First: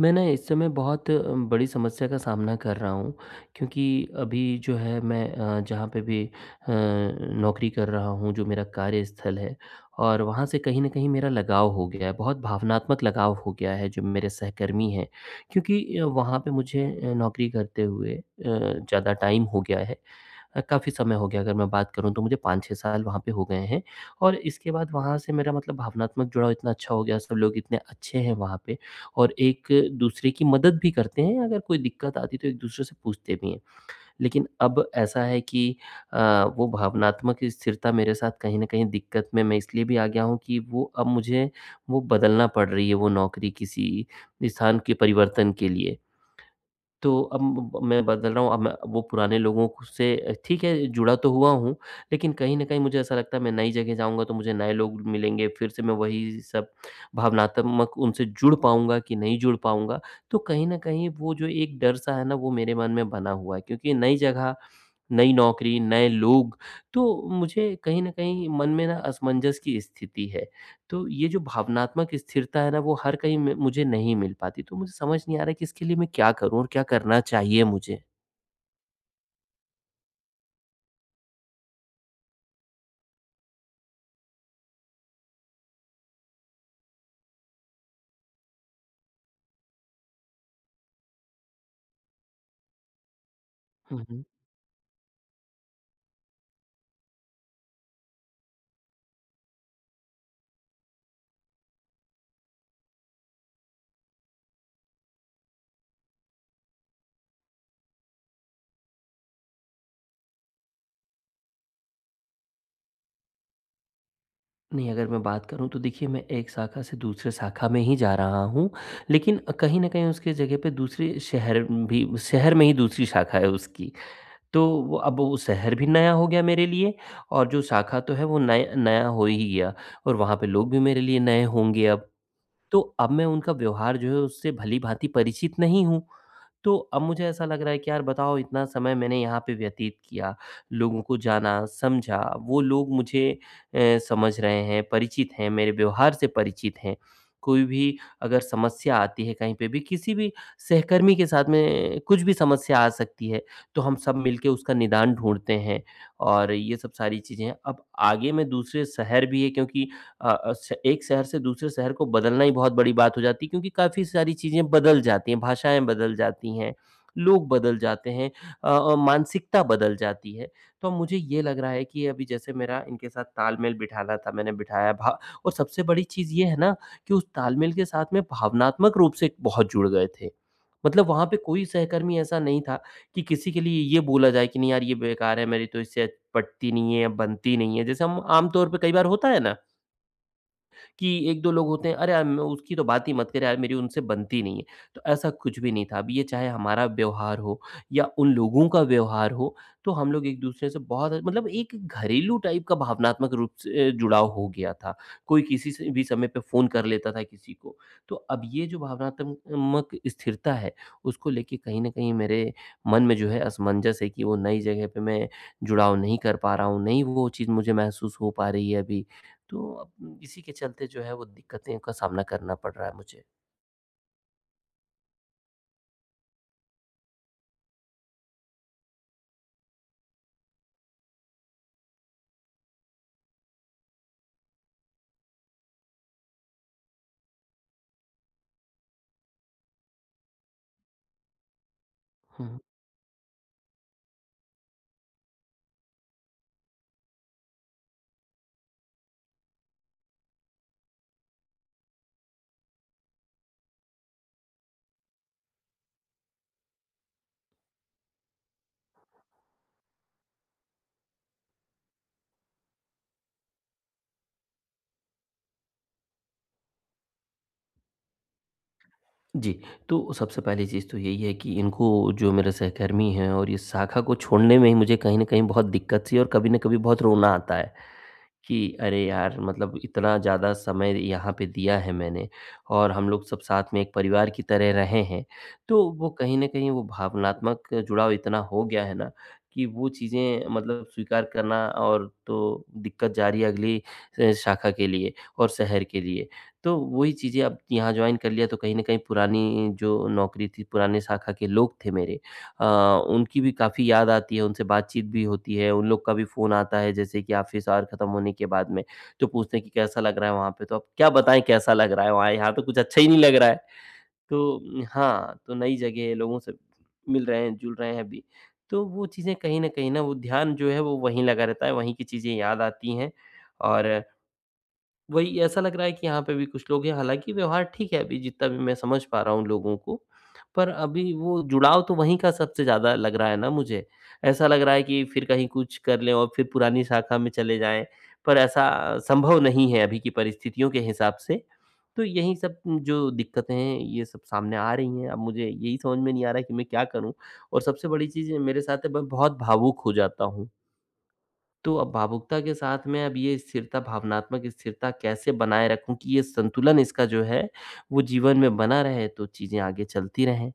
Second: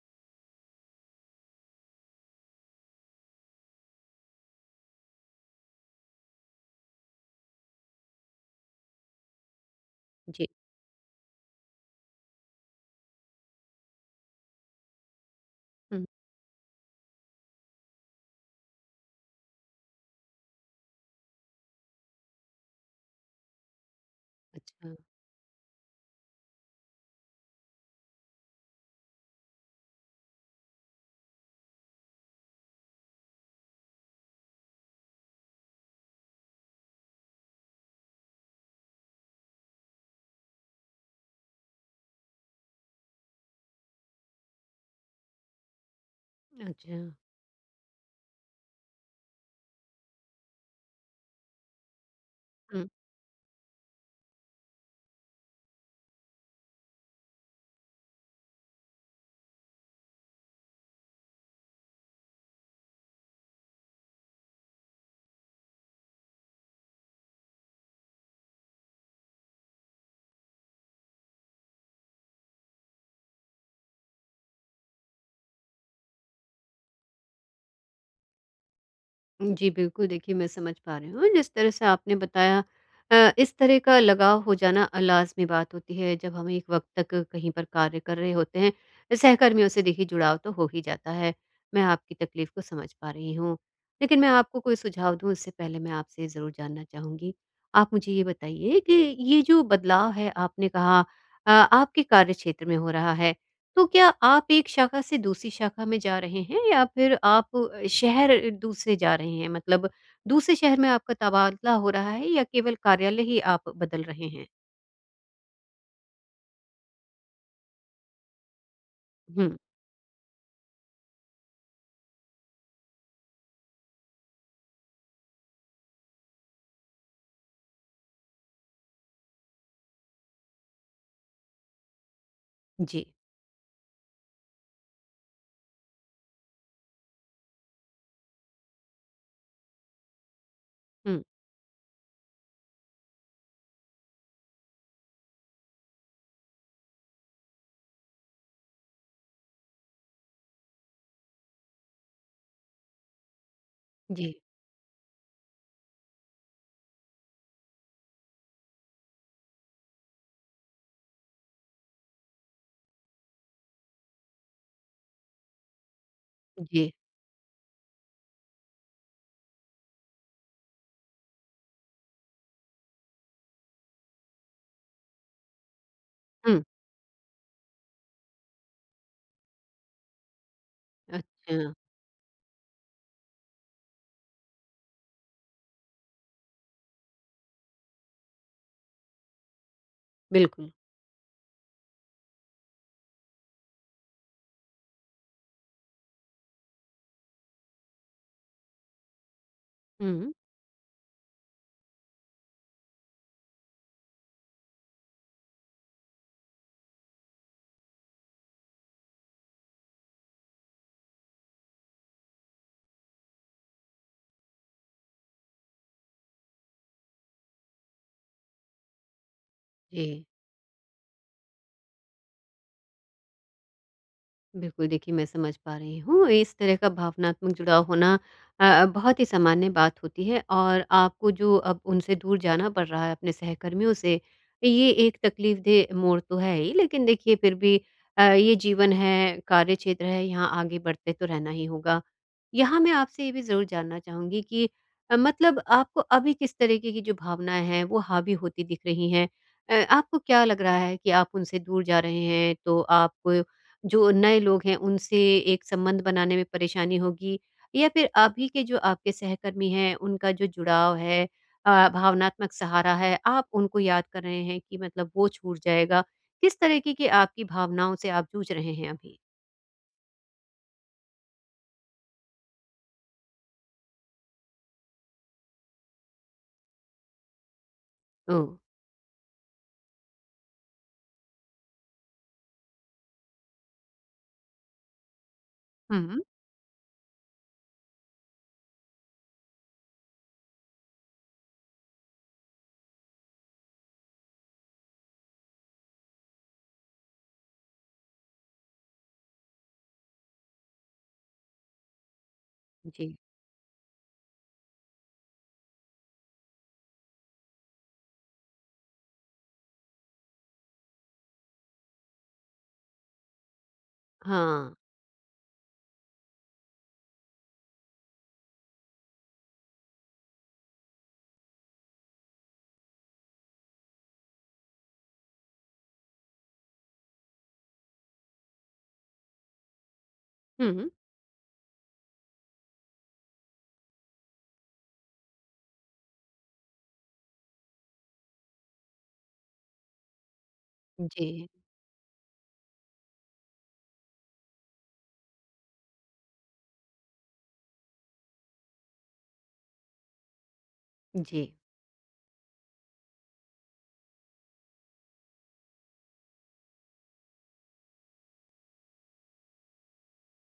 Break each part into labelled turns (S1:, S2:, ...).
S1: मैं ना इस समय बहुत बड़ी समस्या का सामना कर रहा हूँ, क्योंकि अभी जो है मैं जहाँ पे भी नौकरी कर रहा हूँ, जो मेरा कार्यस्थल है। और
S2: जी।
S1: वहाँ से कहीं ना कहीं मेरा लगाव हो गया है, बहुत भावनात्मक लगाव हो गया है, जो मेरे सहकर्मी हैं। क्योंकि
S2: हुँ।
S1: वहाँ पे मुझे नौकरी करते हुए ज़्यादा टाइम हो गया है, काफ़ी समय हो गया। अगर मैं बात करूँ तो मुझे 5-6 साल वहाँ पे हो गए हैं। और इसके बाद
S2: अच्छा।
S1: वहाँ से मेरा मतलब भावनात्मक जुड़ाव इतना अच्छा हो गया, सब लोग इतने अच्छे हैं वहाँ पे, और एक-दूसरे की मदद भी करते हैं। अगर कोई दिक्कत आती है तो एक-दूसरे से पूछते भी हैं। लेकिन अब ऐसा है कि अ, वो भावनात्मक स्थिरता मेरे साथ कहीं न कहीं दिक्कत में मैं इसलिए भी आ गया हूँ कि वो अब मुझे वो बदलना पड़ रही है, वो नौकरी किसी स्थान के परिवर्तन के लिए।
S2: अच्छा।
S1: तो अब ब मैं बदल रहा हूँ। अब मैं वो पुराने लोगों क से ठीक है जुड़ा तो हुआ हूँ, लेकिन कहीं न कहीं
S2: हुँ।
S1: मुझे ऐसा लगता है मैं नई जगह जाऊँगा तो मुझे नए लोग मिलेंगे, फिर से मैं वही सब भावनात्मक उनसे जुड़ पाऊँगा कि नहीं जुड़ पाऊँगा। तो कहीं न कहीं वो जो एक डर-सा है ना, वो मेरे मन में बना हुआ है, क्योंकि नई जगह, नई नौकरी, नए लोग, तो मुझे कहीं न कहीं मन में ना असमंजस की स्थिति है। तो ये जो भावनात्मक स्थिरता है ना, वो हर कहीं म मुझे नहीं मिल पाती, तो मुझे समझ नहीं आ रहा कि इसके लिए मैं क्या करूँ और क्या करना चाहिए मुझे?
S2: जी, बिल्कुल देखिए मैं समझ पा रही हूँ, जिस तरह से आपने बताया इस तरह का लगाव हो जाना लाज़मी बात होती है जब हम एक वक़्त तक कहीं पर कार्य कर रहे होते हैं। सहकर्मियों से देखिए जुड़ाव तो हो ही जाता है। मैं आपकी तकलीफ़ को समझ पा रही हूँ।
S1: हुँ,
S2: लेकिन
S1: हुँ।
S2: मैं आपको कोई सुझाव दूँ उससे पहले मैं आपसे ज़रूर जानना चाहूँगी। आप मुझे ये बताइए कि ये जो बदलाव है आपने कहा आपके कार्यक्षेत्र में हो रहा है। तो क्या आप एक शाखा से दूसरी शाखा में जा रहे हैं या फिर आप शहर दूसरे जा रहे हैं? मतलब दूसरे शहर में आपका तबादला हो रहा है या केवल कार्यालय ही आप बदल रहे हैं?
S1: नहीं, अगर मैं बात करूँ तो देखिए मैं एक शाखा से दूसरे शाखा में ही जा रहा हूँ, लेकिन
S2: हुँ।
S1: कहीं न कहीं उसके जगह पे दूसरे शहर भी शहर में ही दूसरी शाखा है उसकी। तो वो अब वो शहर भी नया हो गया मेरे लिए, और जो शाखा तो है वो नया नया हो ही गया, और वहाँ पे लोग भी मेरे लिए नए होंगे अब। तो
S2: जी।
S1: अब मैं उनका व्यवहार जो है उससे भली-भाँति परिचित नहीं हूँ। तो अब मुझे ऐसा लग रहा है कि यार बताओ इतना समय मैंने यहाँ पे व्यतीत किया, लोगों को
S2: हुँ।
S1: जाना, समझा, वो लोग मुझे अ, समझ रहे हैं, परिचित हैं, मेरे व्यवहार से परिचित हैं। कोई भी अगर समस्या आती है कहीं पे भी, किसी भी सहकर्मी के साथ में कुछ भी समस्या आ सकती है, तो हम सब
S2: जी।
S1: मिलके उसका निदान ढूँढते हैं और ये सब सारी चीज़ें हैं। अब आगे मैं दूसरे शहर भी है, क्योंकि अ अ, श एक शहर से दूसरे शहर को बदलना ही बहुत बड़ी बात हो जाती है, क्योंकि काफ़ी सारी चीज़ें बदल जाती हैं, भाषाएँ बदल जाती हैं,
S2: जी।
S1: लोग बदल जाते हैं, मानसिकता बदल जाती है। तो मुझे ये लग रहा है कि अभी जैसे मेरा इनके साथ तालमेल बिठाना था, मैंने बिठाया भा और सबसे बड़ी चीज़ ये है
S2: हुँ।
S1: ना कि उस तालमेल के साथ में भावनात्मक रूप से बहुत जुड़ गए थे। मतलब वहाँ पे कोई
S2: अच्छा।
S1: सहकर्मी ऐसा नहीं था कि किसी के लिए ये बोला जाए कि नहीं यार ये बेकार है, मेरी तो इससे पटती नहीं है, बनती नहीं है। जैसे हम आम तौर पे कई बार होता है ना?
S2: बिल्कुल।
S1: कि 1-2 लोग होते हैं, "अरे यार! मैं उसकी तो बात ही मत कर यार, मेरी उनसे बनती नहीं है।" तो ऐसा कुछ भी नहीं था। अब ये चाहे हमारा व्यवहार हो या उन लोगों का व्यवहार हो, तो हम लोग
S2: हुँ।
S1: एक-दूसरे से बहुत मतलब एक घरेलू टाइप का भावनात्मक रूप से जुड़ाव हो गया था। कोई किसी से भी समय पे फ़ोन कर लेता था किसी को। तो अब ये जो भावनात्मक स्थिरता है, उसको लेके कहीं न कहीं मेरे मन में जो है असमंजस है कि वो नई जगह पे मैं जुड़ाव नहीं कर पा रहा हूँ, नहीं वो चीज़ मुझे महसूस हो पा रही है अभी। तो अब
S2: जी।
S1: इसी के चलते जो है वो दिक्कतें का सामना करना पड़ रहा है मुझे।
S2: बिल्कुल, देखिए मैं समझ पा रही हूँ। इस तरह का भावनात्मक जुड़ाव होना बहुत ही सामान्य बात होती है और आपको जो अब उनसे दूर जाना पड़ रहा है अपने सहकर्मियों से, ये एक तकलीफ़देह मोड़ तो है ही। लेकिन देखिए फिर भी ये जीवन है, कार्य क्षेत्र है, यहाँ आगे बढ़ते तो रहना ही होगा।
S1: हुँ।
S2: यहाँ मैं आपसे ये भी ज़रूर जानना चाहूँगी कि मतलब आपको अभी किस तरीके की जो भावनाएँ हैं, वो हावी होती दिख रही हैं? आपको क्या लग रहा है कि आप उनसे दूर जा रहे हैं, तो आपको जो नए लोग हैं उनसे एक संबंध बनाने में परेशानी होगी या फिर अभी के जो आपके सहकर्मी हैं उनका जो जुड़ाव है भावनात्मक सहारा है आप उनको याद कर रहे हैं कि मतलब वो छूट जाएगा किस तरीके की आपकी भावनाओं से आप जूझ रहे हैं अभी?
S1: जी, तो सबसे पहली चीज़ तो यही है कि इनको जो मेरे सहकर्मी हैं और इस शाखा को छोड़ने में ही मुझे कहीं न कहीं बहुत दिक्कत सी और कभी न कभी बहुत रोना आता है।
S2: ओ।
S1: कि अरे यार मतलब इतना ज़्यादा समय यहाँ पे दिया है मैंने और हम लोग सब साथ में एक परिवार की तरह रहे हैं। तो वो
S2: हम्म।
S1: कहीं न कहीं वो भावनात्मक जुड़ाव इतना हो गया है ना कि वो चीज़ें मतलब स्वीकार करना और तो दिक्कत जा रही है अगली शाखा के लिए और शहर के लिए। तो वही चीज़ें अब यहाँ जॉइन कर लिया तो कहीं न कहीं पुरानी जो नौकरी थी, पुराने शाखा के लोग थे मेरे, अ,
S2: जी।
S1: उनकी भी काफ़ी याद आती है, उनसे बातचीत भी होती है, उन लोग का भी फ़ोन आता है जैसे कि ऑफ़िस आवर ख़त्म होने के बाद में, तो पूछते हैं कि कैसा लग रहा है वहाँ पे? तो अब क्या बताएँ कैसा लग रहा है वहाँ, यहाँ तो कुछ अच्छा ही नहीं लग रहा है। तो
S2: हाँ।
S1: हाँ, तो नई जगह है, लोगों से मिल रहे हैं, जुल रहे हैं अभी, तो वो चीज़ें कहीं न कहीं ना वो ध्यान जो है वो वहीं लगा रहता है, वहीं की चीज़ें याद आती हैं और वही ऐसा लग रहा है कि यहाँ पे भी कुछ लोग हैं, हालाँकि व्यवहार ठीक है अभी जितना भी मैं समझ पा रहा हूँ लोगों को। पर
S2: हम्म।
S1: अभी वो जुड़ाव तो वहीं का सबसे ज़्यादा लग रहा है ना मुझे। ऐसा लग रहा है कि फिर कहीं कुछ कर लें और फिर पुरानी शाखा में चले जाएँ, पर ऐसा संभव नहीं है अभी की परिस्थितियों के हिसाब से।
S2: जी।
S1: तो यही सब जो दिक्कतें हैं, ये सब सामने आ रही हैं। अब मुझे यही समझ में नहीं आ रहा है कि मैं क्या करूँ? और सबसे बड़ी चीज़ मेरे साथ है मैं बहुत भावुक हो जाता हूँ।
S2: जी,
S1: तो अब भावुकता के साथ में अब ये स्थिरता भावनात्मक स्थिरता कैसे बनाए रखूँ कि ये संतुलन इसका जो है, वो जीवन में बना रहे तो चीज़ें आगे चलती रहें?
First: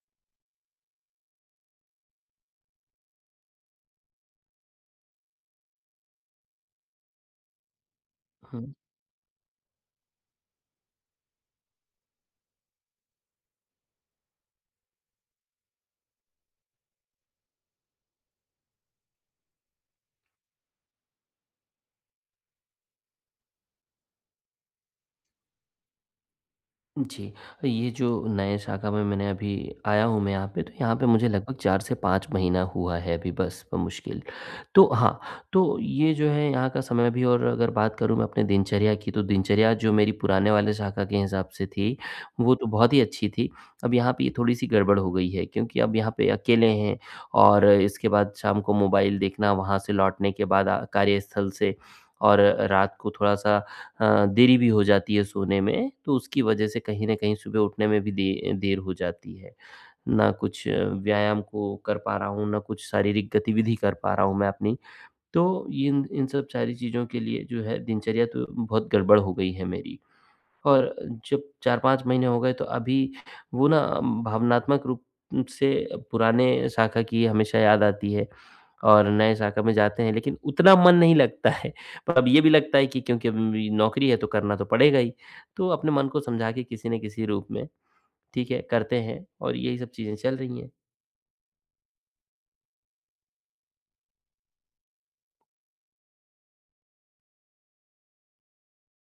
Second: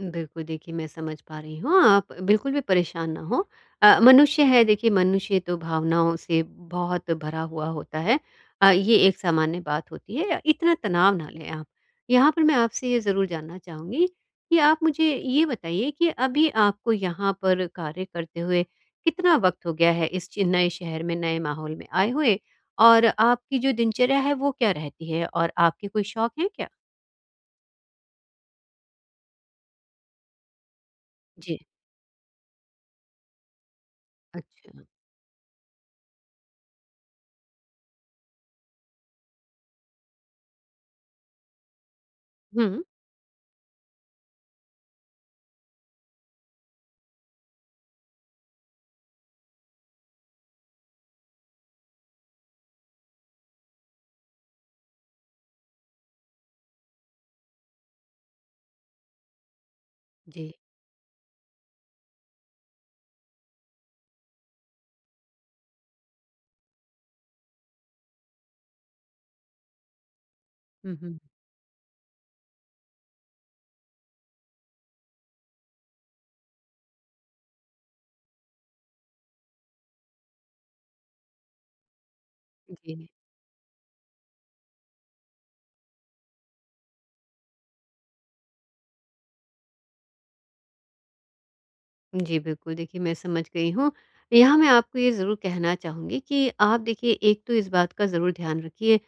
S2: बिल्कुल, देखिए मैं समझ पा रही हूँ, आप बिल्कुल भी परेशान ना हों। मनुष्य है देखिए मनुष्य तो भावनाओं से बहुत भरा हुआ होता है।
S1: हुँ।
S2: ये एक सामान्य बात होती है, इतना तनाव ना लें आप। यहाँ पर मैं आपसे ये ज़रूर जानना चाहूँगी कि आप मुझे ये बताइए कि अभी आपको यहाँ पर कार्य करते हुए कितना वक़्त हो गया है इस च नए शहर में, नए माहौल में आए हुए? और आपकी जो दिनचर्या है वो क्या रहती है और आपके कोई शौक हैं क्या?
S1: जी, ये जो नए शाखा में मैंने अभी आया हूँ मैं यहाँ पे, तो यहाँ पे मुझे लगभग
S2: जी।
S1: 4 से 5 महीना हुआ है अभी बस बमुश्किल।
S2: अच्छा।
S1: तो हाँ, तो ये जो है यहाँ का समय भी और अगर बात करूँ मैं अपने दिनचर्या की, तो दिनचर्या जो मेरी पुराने वाले शाखा के हिसाब से थी, वो तो
S2: हुँ।
S1: बहुत ही अच्छी थी। अब यहाँ पे ये थोड़ी-सी गड़बड़ हो गई है, क्योंकि अब यहाँ पे अकेले हैं, और इसके बाद शाम को मोबाइल देखना, वहाँ से लौटने के बाद कार्यस्थल से, और रात को थोड़ा-सा देरी भी हो जाती है सोने में, तो उसकी वजह से कहीं न कहीं सुबह उठने में भी दे देर हो जाती है। ना
S2: जी।
S1: कुछ व्यायाम को कर पा रहा हूँ, ना कुछ शारीरिक गतिविधि कर पा रहा हूँ मैं अपनी। तो ये इन इन सब सारी चीज़ों के लिए जो है दिनचर्या तो बहुत गड़बड़ हो गई है मेरी। और
S2: हुँ, हुँ।
S1: जब 4-5 महीने हो गए तो अभी वो ना भावनात्मक रूप से पुराने शाखा की हमेशा याद आती है और नए शाखा में जाते हैं लेकिन उतना मन नहीं लगता है। पर अब ये भी लगता है कि
S2: जी।
S1: क्योंकि अभी नौकरी है तो करना तो पड़ेगा ही। तो अपने मन को समझा के किसी न किसी रूप में ठीक है करते हैं और यही सब चीज़ें चल रही हैं।
S2: जी, बिल्कुल देखिए मैं समझ गई हूँ। यहाँ मैं आपको ये ज़रूर कहना चाहूँगी कि आप देखिए एक तो इस बात का ज़रूर ध्यान रखिए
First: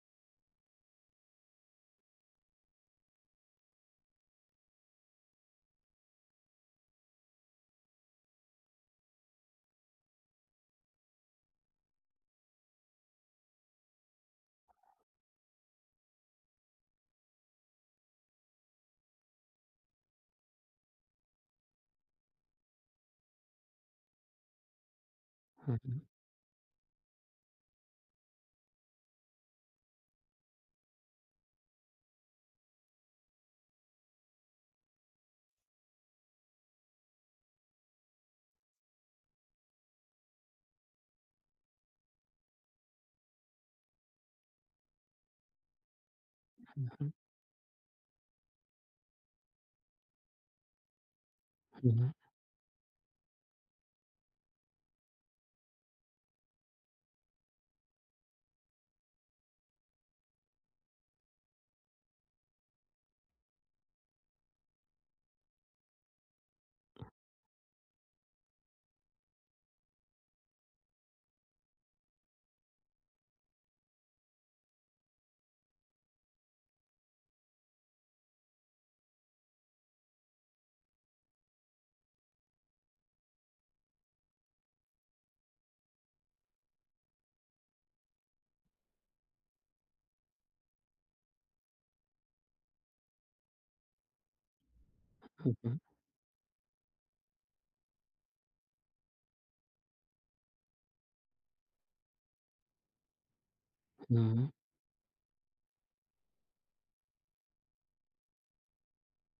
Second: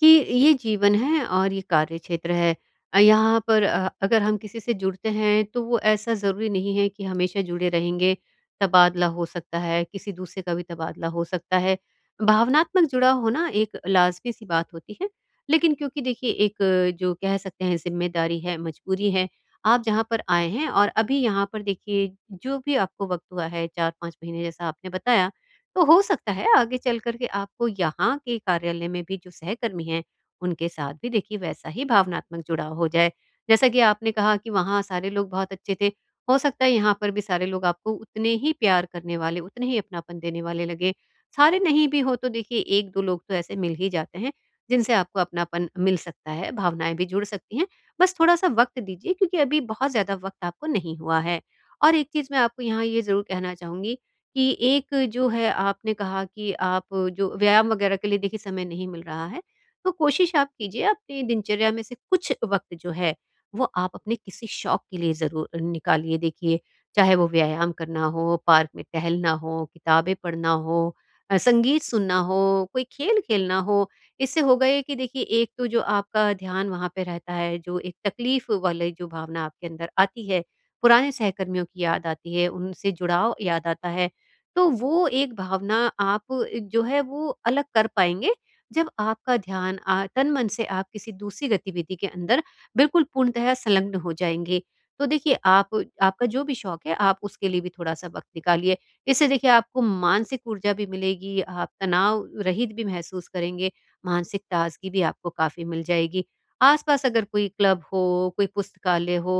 S2: कि ये जीवन है और ये कार्य क्षेत्र है। यहाँ पर अगर हम किसी से जुड़ते हैं तो वो ऐसा ज़रूरी नहीं है कि हमेशा जुड़े रहेंगे। तबादला हो सकता है, किसी दूसरे का भी तबादला हो सकता है। भावनात्मक जुड़ा होना एक लाज़मी-सी बात होती है। लेकिन क्योंकि देखिए एक जो कह सकते हैं ज़िम्मेदारी है, मजबूरी है, आप जहाँ पर आए हैं और अभी यहाँ पर देखिए जो भी आपको वक़्त हुआ है 4-5 महीने जैसा आपने बताया,
S1: हुँ,
S2: तो हो
S1: हुँ।
S2: सकता है आगे चल कर के आपको यहाँ के कार्यालय में भी जो सहकर्मी हैं, उनके साथ भी देखिए वैसा ही भावनात्मक जुड़ाव हो जाए। जैसा कि आपने कहा कि वहाँ सारे लोग बहुत अच्छे थे, हो सकता है यहाँ पर भी सारे लोग आपको उतने ही प्यार करने वाले, उतने ही अपनापन देने वाले लगे। सारे नहीं भी हो तो देखिए 1-2 लोग तो ऐसे मिल ही जाते हैं, जिनसे आपको अपनापन मिल सकता है,
S1: हुँ,
S2: भावनाएँ भी
S1: हुँ।
S2: जुड़ सकती हैं। बस थोड़ा-सा वक़्त दीजिए क्योंकि अभी बहुत ज़्यादा वक़्त आपको नहीं हुआ है। और एक चीज़ मैं आपको यहाँ ये ज़रूर कहना चाहूँगी कि एक जो है आपने कहा कि आप जो व्यायाम वग़ैरह के लिए देखिए समय नहीं मिल रहा है, तो कोशिश आप कीजिए अपनी दिनचर्या में से कुछ वक़्त जो है, वो आप अपने किसी शौक के लिए ज़रूर निकालिए देखिए। चाहे वो व्यायाम करना हो, पार्क में टहलना हो, किताबें पढ़ना हो, संगीत सुनना हो, कोई खेल खेलना हो। इससे होगा ये कि देखिए एक तो जो आपका ध्यान वहाँ पे रहता है, जो एक तकलीफ़ वाली जो भावना आपके अंदर आती है, पुराने सहकर्मियों की याद आती है, उनसे जुड़ाव याद आता है, तो वो एक भावना आप जो है वो अलग कर पाएँगे जब आपका ध्यान तन-मन से आप किसी दूसरी गतिविधि के अंदर बिल्कुल पूर्णतः संलग्न हो जाएँगे। तो देखिए
S1: हुँ,
S2: आप
S1: हुँ।
S2: आपका जो भी शौक है, आप उसके लिए भी थोड़ा-सा वक़्त निकालिए। इससे देखिए आपको मानसिक ऊर्जा भी मिलेगी, आप तनाव रहित भी महसूस करेंगे,
S1: हुँ,
S2: मानसिक
S1: हुँ।
S2: ताज़गी भी आपको काफ़ी मिल जाएगी। आस-पास अगर कोई क्लब हो, कोई पुस्तकालय हो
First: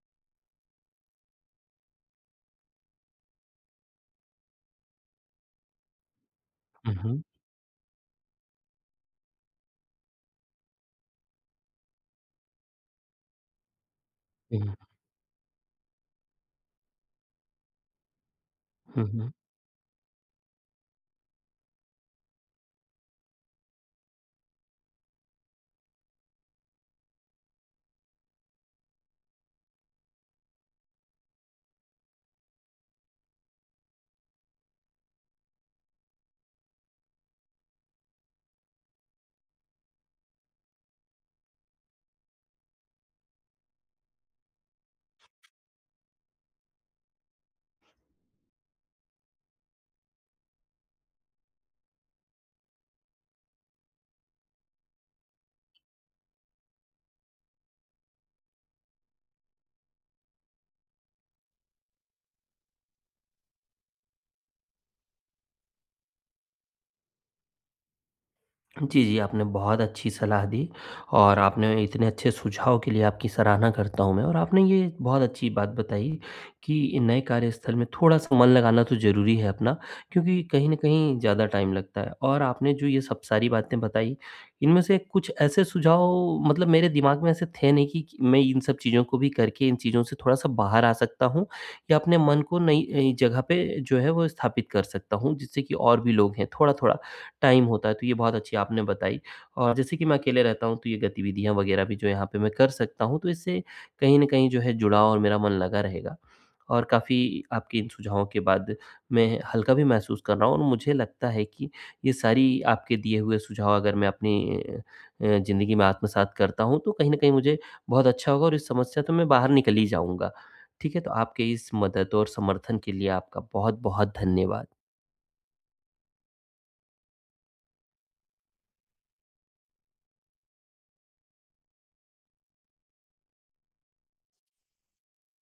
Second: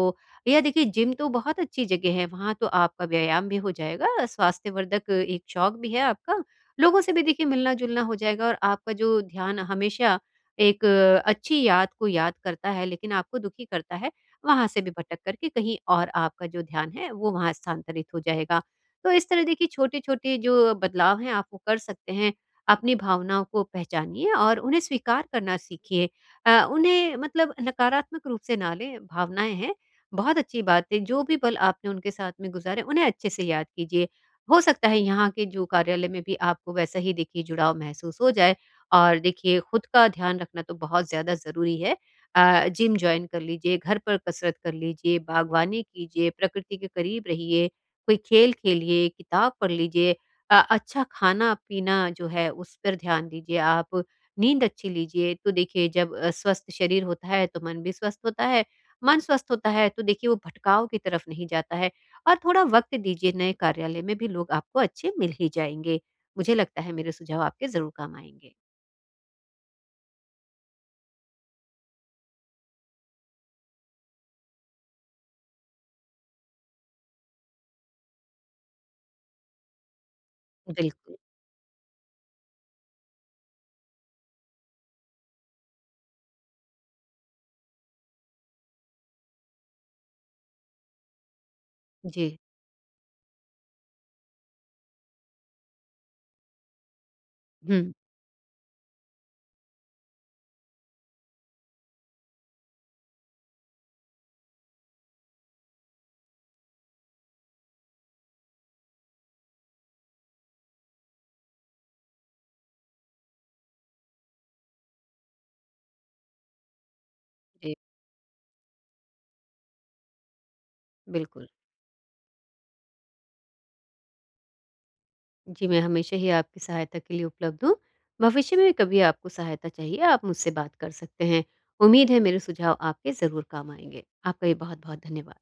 S2: या देखिए जिम तो बहुत अच्छी जगह है, वहाँ तो आपका व्यायाम भी हो जाएगा, स्वास्थ्यवर्धक एक शौक भी है आपका।
S1: हुँ, हुँ।
S2: लोगों से
S1: हुँ,
S2: भी
S1: हुँ।
S2: देखिए मिलना-जुलना हो जाएगा और आपका जो ध्यान हमेशा एक अच्छी याद को याद करता है लेकिन आपको दुखी करता है,
S1: हुँ,
S2: वहाँ
S1: हुँ।
S2: से भी भटक कर के कहीं और आपका जो ध्यान है वो वहाँ स्थानांतरित हो जाएगा।
S1: हुँ,
S2: तो इस
S1: हुँ।
S2: तरह देखिए छोटे-छोटे जो बदलाव हैं आप वो कर सकते हैं। अपनी भावनाओं को पहचानिए और उन्हें स्वीकार करना सीखिए। उन्हें मतलब नकारात्मक रूप से ना लें, भावनाएँ हैं, बहुत अच्छी बात है। जो भी पल आपने उनके साथ में गुज़ारे, उन्हें अच्छे से याद कीजिए। हो सकता है यहाँ के जो कार्यालय में भी आपको वैसा ही देखिए जुड़ाव महसूस हो जाए और देखिए खुद का ध्यान रखना तो बहुत ज़्यादा ज़रूरी है। जिम जॉइन कर लीजिए, घर पर कसरत कर लीजिए, बागवानी कीजिए, प्रकृति के करीब रहिए, कोई खेल खेलिए, किताब पढ़ लीजिए। अच्छा खाना-पीना जो है उस पर ध्यान दीजिए आप, नींद अच्छी लीजिए तो देखिए जब स्वस्थ शरीर होता है तो मन भी स्वस्थ होता है, मन स्वस्थ होता है तो देखिए वो भटकाव की तरफ नहीं जाता है और थोड़ा वक़्त दीजिए नए कार्यालय में भी लोग आपको अच्छे मिल ही जाएँगे। मुझे लगता है मेरे सुझाव आपके ज़रूर काम आएँगे।
S1: जी, जी, आपने बहुत अच्छी सलाह दी, और आपने इतने अच्छे सुझाव के लिए आपकी सराहना करता हूँ मैं, और आपने ये बहुत अच्छी बात बताई कि इन नए कार्यस्थल में थोड़ा-सा मन लगाना तो ज़रूरी है अपना, क्योंकि कहीं न
S2: बिल्कुल।
S1: कहीं ज़्यादा टाइम लगता है, और आपने जो ये सब सारी बातें बताई, इनमें से कुछ ऐसे सुझाव मतलब मेरे दिमाग में ऐसे थे नहीं कि मैं इन सब चीज़ों को भी करके इन चीज़ों से थोड़ा-सा बाहर आ सकता हूँ या अपने
S2: जी।
S1: मन को नई जगह पे जो है वो स्थापित कर सकता हूँ, जिससे कि और भी लोग हैं थोड़ा-थोड़ा टाइम होता
S2: हुँ,
S1: है, तो ये बहुत अच्छी आपने बताई। और जैसे कि मैं अकेले रहता हूँ, तो ये गतिविधियाँ वगैरह भी जो यहाँ पे मैं कर सकता हूँ, तो इससे कहीं न कहीं जो है जुड़ाव और मेरा मन लगा रहेगा। और काफ़ी आपके इन सुझावों के बाद मैं हल्का भी महसूस कर रहा हूँ, और मुझे लगता है कि ये सारी आपके दिए हुए सुझाव अगर मैं अपनी ज़िंदगी में आत्मसात करता हूँ, तो कहीं न कहीं मुझे
S2: जी,
S1: बहुत अच्छा होगा और इस समस्या तो मैं बाहर निकल ही जाऊँगा। ठीक है? तो
S2: बिल्कुल।
S1: आपके इस मदद और समर्थन के लिए आपका बहुत-बहुत धन्यवाद।
S2: जी, मैं हमेशा ही आपकी सहायता के लिए उपलब्ध हूँ। भविष्य में भी कभी आपको सहायता चाहिए, आप मुझसे बात कर सकते हैं। उम्मीद है मेरे सुझाव आपके ज़रूर काम आएँगे। आपका भी बहुत-बहुत धन्यवाद।